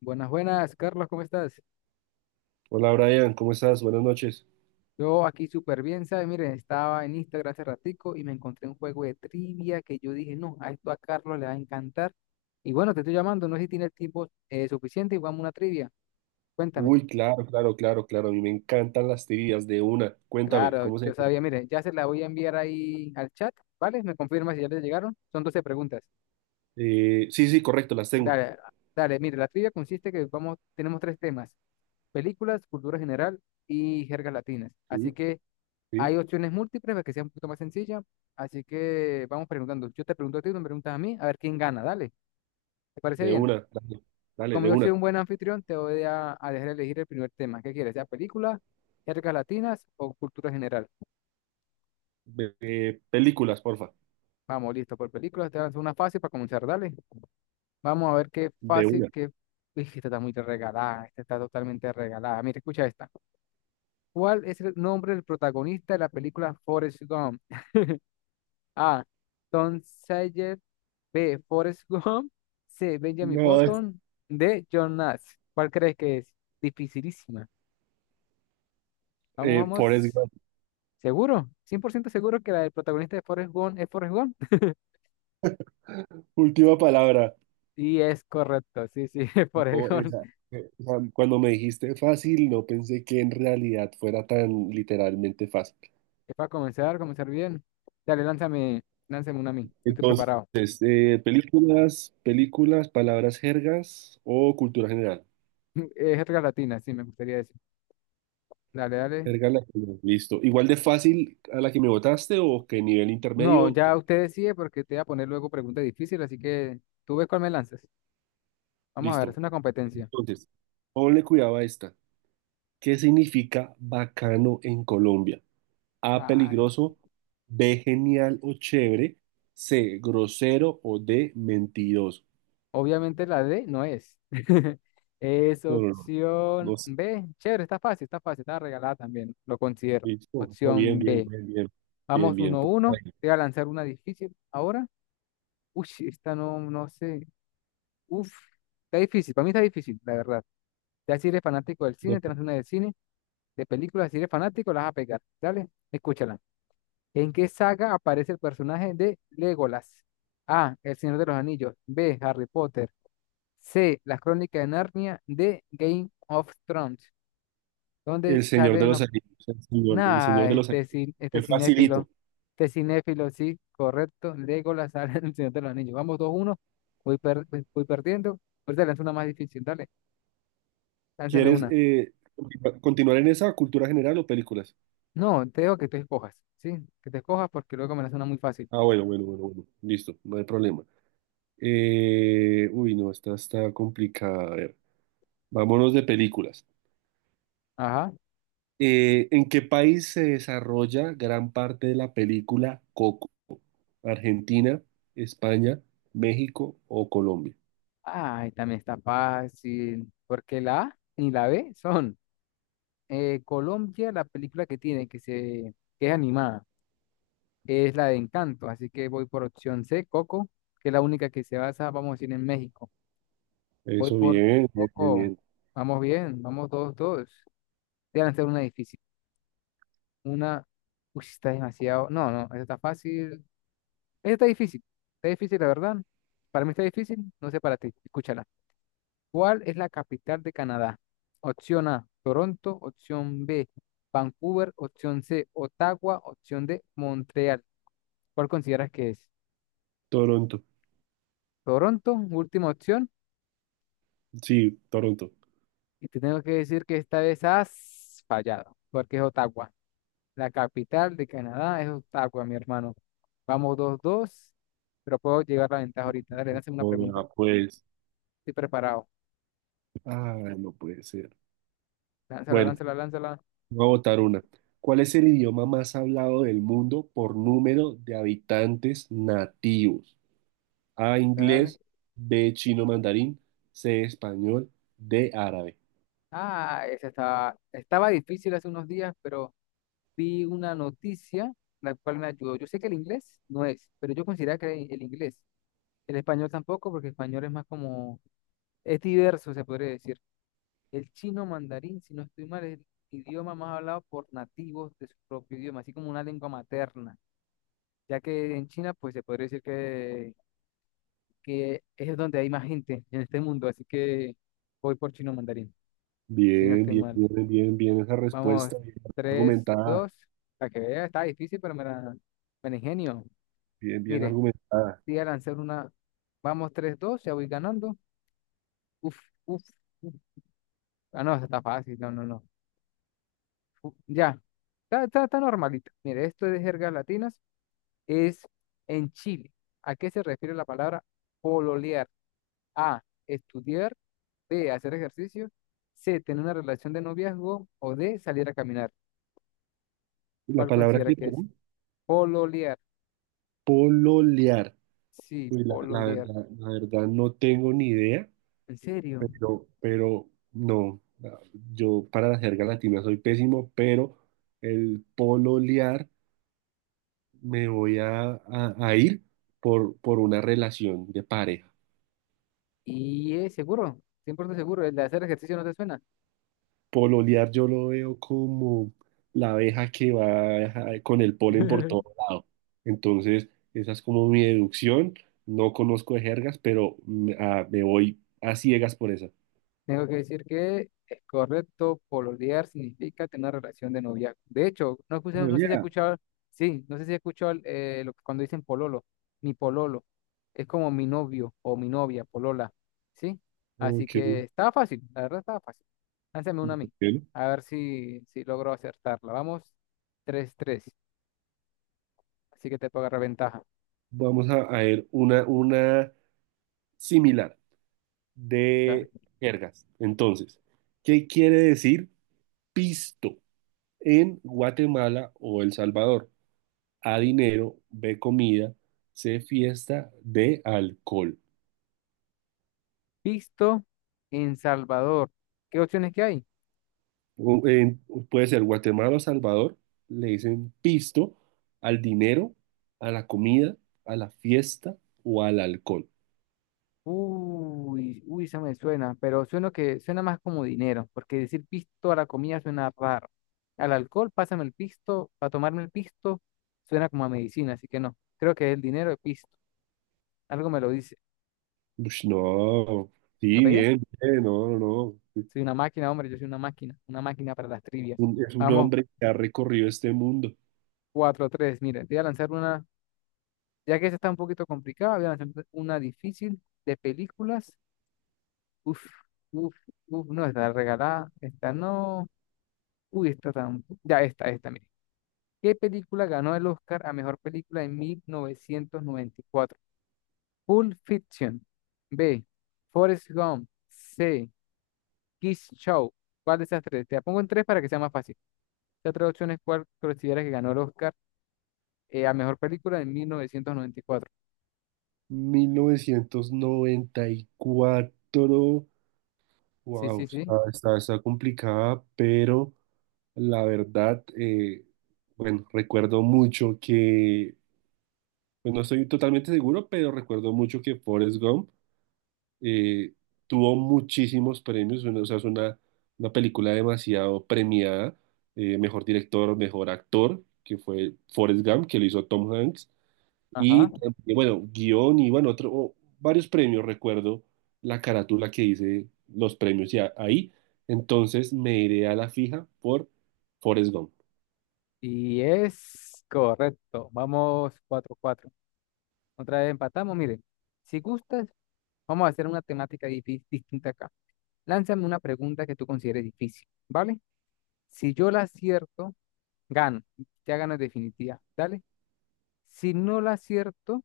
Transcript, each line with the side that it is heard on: left: Buenas, buenas, Carlos, ¿cómo estás?
right: Hola Brian, ¿cómo estás? Buenas noches.
left: Yo aquí súper bien, ¿sabes? Miren, estaba en Instagram hace ratico y me encontré un juego de trivia que yo dije, no, a esto a Carlos le va a encantar. Y bueno, te estoy llamando, no sé si tienes tiempo suficiente y jugamos una trivia. Cuéntame.
right: Uy, claro, claro, claro, claro. A mí me encantan las tirillas de una. Cuéntame,
left: Claro,
right: ¿cómo se
left: yo sabía,
right: llama?
left: mire, ya se la voy a enviar ahí al chat, ¿vale? Me confirma si ya le llegaron. Son 12 preguntas.
right: Sí, sí, correcto, las tengo.
left: Dale, dale, mire, la trivia consiste que vamos, tenemos tres temas, películas, cultura general y jergas latinas. Así
right: Sí,
left: que
right: sí,
left: hay opciones múltiples para que sea un poquito más sencilla. Así que vamos preguntando. Yo te pregunto a ti, tú me preguntas a mí, a ver quién gana. Dale, ¿te parece
right: de
left: bien?
right: una. Dale, dale,
left: Como
right: de
left: yo soy
right: una.
left: un buen anfitrión, te voy a dejar elegir el primer tema. ¿Qué quieres? ¿Ya películas, jergas latinas o cultura general?
right: Películas, porfa.
left: Vamos, listo, por películas. Te lanzo una fácil para comenzar. Dale. Vamos a ver qué
right: De
left: fácil,
right: una.
left: qué... Uy, esta está muy regalada. Esta está totalmente regalada. Mira, escucha esta. ¿Cuál es el nombre del protagonista de la película Forrest Gump? A. Tom Sawyer. B. Forrest Gump. C. Benjamin
right: No, es
left: Button. D. John Nash. ¿Cuál crees que es? Dificilísima. Vamos, vamos.
right: Forrest Gump.
left: ¿Seguro? Cien por ciento seguro que la del protagonista de Forrest Gump es Forrest Gump.
right: Última palabra.
left: Y es correcto. Sí, sí, es Forrest
right: No,
left: Gump.
right: esa, o sea, cuando me dijiste fácil, no pensé que en realidad fuera tan literalmente fácil.
left: Es para comenzar, comenzar bien. Dale, lánzame, lánzame una a mí. Yo estoy
right: Entonces,
left: preparado.
right: películas, palabras jergas o cultura general.
left: Es jerga latina, sí, me gustaría decir. Dale, dale.
right: Erga la que no, listo. Igual de fácil a la que me votaste o que nivel
left: No,
right: intermedio.
left: ya usted decide porque te voy a poner luego preguntas difíciles, así que tú ves cuál me lanzas. Vamos a ver, es
right: Listo.
left: una competencia.
right: Entonces, ponle cuidado a esta. ¿Qué significa bacano en Colombia? A,
left: Ay,
right: peligroso, B, genial o chévere, C, grosero o D, mentiroso.
left: obviamente la D no es. Es
right: No, no, no. No
left: opción
right: sé.
left: B. Chévere, está fácil, está fácil, está regalada también, lo considero.
right: Listo. No, bien,
left: Opción
right: bien,
left: B.
right: bien, bien. Bien,
left: Vamos
right: bien.
left: 1 uno. Te voy a lanzar una difícil ahora. Uy, esta no, no sé. Uf, está difícil, para mí está difícil, la verdad. Ya si eres fanático del cine,
right: Bueno,
left: te lanzo una de cine, de películas, si eres fanático, las vas a pegar. Dale, escúchala. ¿En qué saga aparece el personaje de Legolas? A. El Señor de los Anillos. B. Harry Potter. C. Las crónicas de Narnia. D. Game of Thrones. Donde
right: El Señor de
left: salen
right: los
left: los...
right: Anillos. El Señor
left: Nada,
right: de los
left: este,
right: Anillos.
left: este
right: Es facilito.
left: cinéfilo. Este cinéfilo, sí, correcto. Legolas sale en el Señor de los Anillos. Vamos 2-1. Voy perdiendo. Ahorita lanzo una más difícil. Dale, lánzame
right: ¿Quieres
left: una.
right: continuar en esa cultura general o películas?
left: No, te digo que te escojas, ¿sí? Que te escojas porque luego me la suena muy fácil.
right: Ah, bueno, bueno, bueno, bueno. Listo, no hay problema. Uy, no, esta está complicada. A ver, vámonos de películas.
left: Ajá.
right: ¿En qué país se desarrolla gran parte de la película Coco? ¿Argentina, España, México o Colombia?
left: Ay, también está fácil. Porque la A ni la B son Colombia, la película que tiene, que se que es animada. Es la de Encanto, así que voy por opción C, Coco, que es la única que se basa, vamos a decir, en México. Voy
right: Eso
left: por
right: bien, bien, bien,
left: Coco,
right: bien.
left: vamos bien, vamos todos, todos. Te van a hacer una difícil, una, uy, está demasiado, no, no, esta está fácil, esta está difícil, la verdad. Para mí está difícil, no sé para ti, escúchala. ¿Cuál es la capital de Canadá? Opción A, Toronto, opción B, Vancouver, opción C, Ottawa, opción D, Montreal. ¿Cuál consideras que es?
right: Toronto.
left: Toronto, última opción.
right: Sí, Toronto.
left: Y te tengo que decir que esta vez has fallado, porque es Ottawa. La capital de Canadá es Ottawa, mi hermano. Vamos 2-2, pero puedo llevar la ventaja ahorita. Dale, lánzame una pregunta.
right: Hola, pues.
left: Estoy preparado.
right: Ah, no puede ser.
left: Lánzala,
right: Bueno,
left: lánzala, lánzala.
right: voy a votar una. ¿Cuál es el idioma más hablado del mundo por número de habitantes nativos? A,
left: Dale.
right: inglés, B, chino mandarín, C, español, D, árabe.
left: Ah, esa estaba difícil hace unos días, pero vi una noticia la cual me ayudó. Yo sé que el inglés no es, pero yo considero que el inglés. El español tampoco, porque el español es más como, es diverso, se podría decir. El chino mandarín, si no estoy mal, es el idioma más hablado por nativos de su propio idioma, así como una lengua materna, ya que en China, pues se podría decir que, es donde hay más gente en este mundo, así que voy por chino mandarín, si no
right: Bien,
left: estoy
right: bien,
left: mal.
right: bien, bien, bien esa
left: Vamos,
right: respuesta, bien
left: tres
right: argumentada,
left: dos para que vea, está difícil, pero me la ingenio.
right: bien, bien
left: Mire,
right: argumentada.
left: voy a lanzar una, vamos, 3-2, ya voy ganando. Uf, uf, uf. Ah, no, esa está fácil, no, no, no. Ya, está normalito. Mire, esto es de jergas latinas, es en Chile. ¿A qué se refiere la palabra pololear? A, estudiar, B, hacer ejercicio, C, tener una relación de noviazgo o D, salir a caminar.
right: La
left: ¿Cuál
right: palabra
left: considera
right: que,
left: que es?
right: perdón,
left: Pololear.
right: pololear.
left: Sí,
right: Uy, la, la
left: pololear.
right: verdad, la verdad no tengo ni idea,
left: ¿En serio?
right: pero no, yo para la jerga latina soy pésimo, pero el pololear me voy a ir por una relación de pareja.
left: ¿Y es seguro? 100% seguro. ¿El de hacer ejercicio no te suena?
right: Pololear yo lo veo como la abeja que va con el polen por todo lado. Entonces, esa es como mi deducción. No conozco de jergas, pero me voy a ciegas por esa.
left: Tengo que decir que es correcto, pololear significa tener una relación de noviazgo. De hecho, no,
right: Ah,
left: no sé si he
right: ya.
left: escuchado, sí, no sé si he escuchado lo que cuando dicen pololo, mi pololo, es como mi novio o mi novia, polola, ¿sí? Así
right: Ok,
left: que estaba fácil, la verdad estaba fácil. Lánzame una a mí,
right: ok.
left: a ver si logro acertarla. Vamos, 3-3, así que te puedo agarrar ventaja.
right: Vamos a ver una similar
left: ¿Ya?
right: de jergas. Entonces, ¿qué quiere decir pisto en Guatemala o El Salvador? A, dinero, B, comida, C, fiesta, D, alcohol.
left: Visto en Salvador, ¿qué opciones que hay?
right: U- en- puede ser Guatemala o Salvador, le dicen pisto al dinero, a la comida, a la fiesta o al alcohol.
left: Uy, uy, se me suena, pero suena que suena más como dinero, porque decir pisto a la comida suena raro. Al alcohol, pásame el pisto, para tomarme el pisto, suena como a medicina, así que no. Creo que es el dinero de pisto. Algo me lo dice.
right: Ush, no,
left: ¿La
right: sí,
left: pegué?
right: bien, bien, no, no, no.
left: Soy una máquina, hombre, yo soy una máquina para las trivias.
right: Es un
left: Vamos,
right: hombre que ha recorrido este mundo.
left: 4-3. Mire, voy a lanzar una, ya que esta está un poquito complicada, voy a lanzar una difícil de películas. Uf, uf, uf, no, está regalada, esta no. Uy, esta tan. Ya, esta, mira. ¿Qué película ganó el Oscar a mejor película en 1994? Pulp Fiction. B. Forrest Gump. C. Kiss Show. ¿Cuál de esas tres? Te la pongo en tres para que sea más fácil. Estas tres opciones, ¿cuál consideras que ganó el Oscar a mejor película en 1994?
right: 1994.
left: Sí,
right: Wow,
left: sí, sí.
right: está complicada, pero la verdad, bueno, recuerdo mucho que, pues no estoy totalmente seguro, pero recuerdo mucho que Forrest Gump eh, tuvo muchísimos premios, bueno, o sea, es una película demasiado premiada, mejor director, mejor actor, que fue Forrest Gump, que lo hizo Tom Hanks.
left: Ajá.
right: Y, y bueno, guión y bueno, otro, o varios premios, recuerdo la carátula que dice los premios y ahí. Entonces me iré a la fija por Forrest Gump.
left: Y es correcto. Vamos 4-4. Otra vez empatamos. Mire, si gustas, vamos a hacer una temática distinta acá. Lánzame una pregunta que tú consideres difícil, ¿vale? Si yo la acierto, gano. Ya gano en definitiva. Dale. Si no la acierto,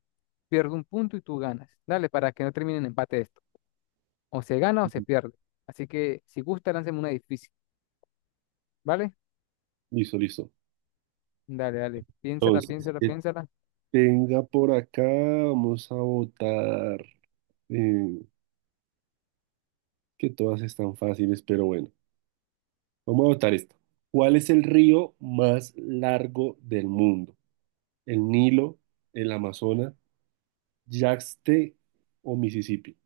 left: pierdo un punto y tú ganas. Dale, para que no termine en empate esto. O se gana o se pierde. Así que si gusta, lánceme una difícil. ¿Vale?
right: Listo, listo.
left: Dale, dale. Piénsala,
right: Entonces,
left: piénsala,
right: que
left: piénsala.
right: tenga por acá, vamos a votar. eh, que todas están fáciles, pero bueno, vamos a votar esta. ¿Cuál es el río más largo del mundo? ¿El Nilo, el Amazonas, Yangtze o Mississippi?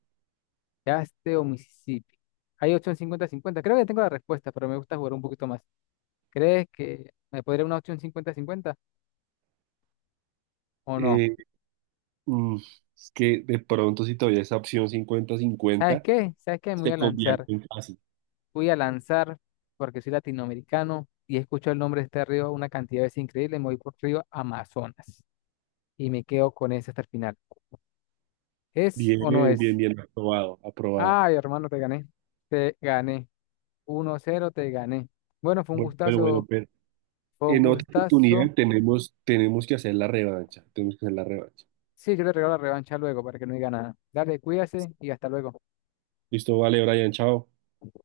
left: Yaste o Mississippi. Hay opción 50-50. Creo que tengo la respuesta, pero me gusta jugar un poquito más. ¿Crees que me podría una opción 50-50 o no?
right: Eh, Mm, es que de pronto si todavía esa opción cincuenta
left: ¿Sabes
right: cincuenta
left: qué? ¿Sabes qué? Me voy
right: se
left: a
right: convierte
left: lanzar.
right: en fácil.
left: Voy a lanzar, porque soy latinoamericano y escucho el nombre de este río una cantidad de veces increíble, me voy por río Amazonas y me quedo con ese hasta el final. ¿Es o no
right: Bien, bien,
left: es?
right: bien, aprobado, aprobado.
left: Ay, hermano, te gané. Te gané. 1-0, te gané. Bueno, fue un
right: Bueno,
left: gustazo,
right: pero
left: fue un
right: en otra
left: gustazo.
right: oportunidad tenemos que hacer la revancha, tenemos que hacer la revancha.
left: Sí, yo le regalo la revancha luego para que no diga nada. Dale, cuídase y hasta luego.
right: Listo, vale, Brian, chao.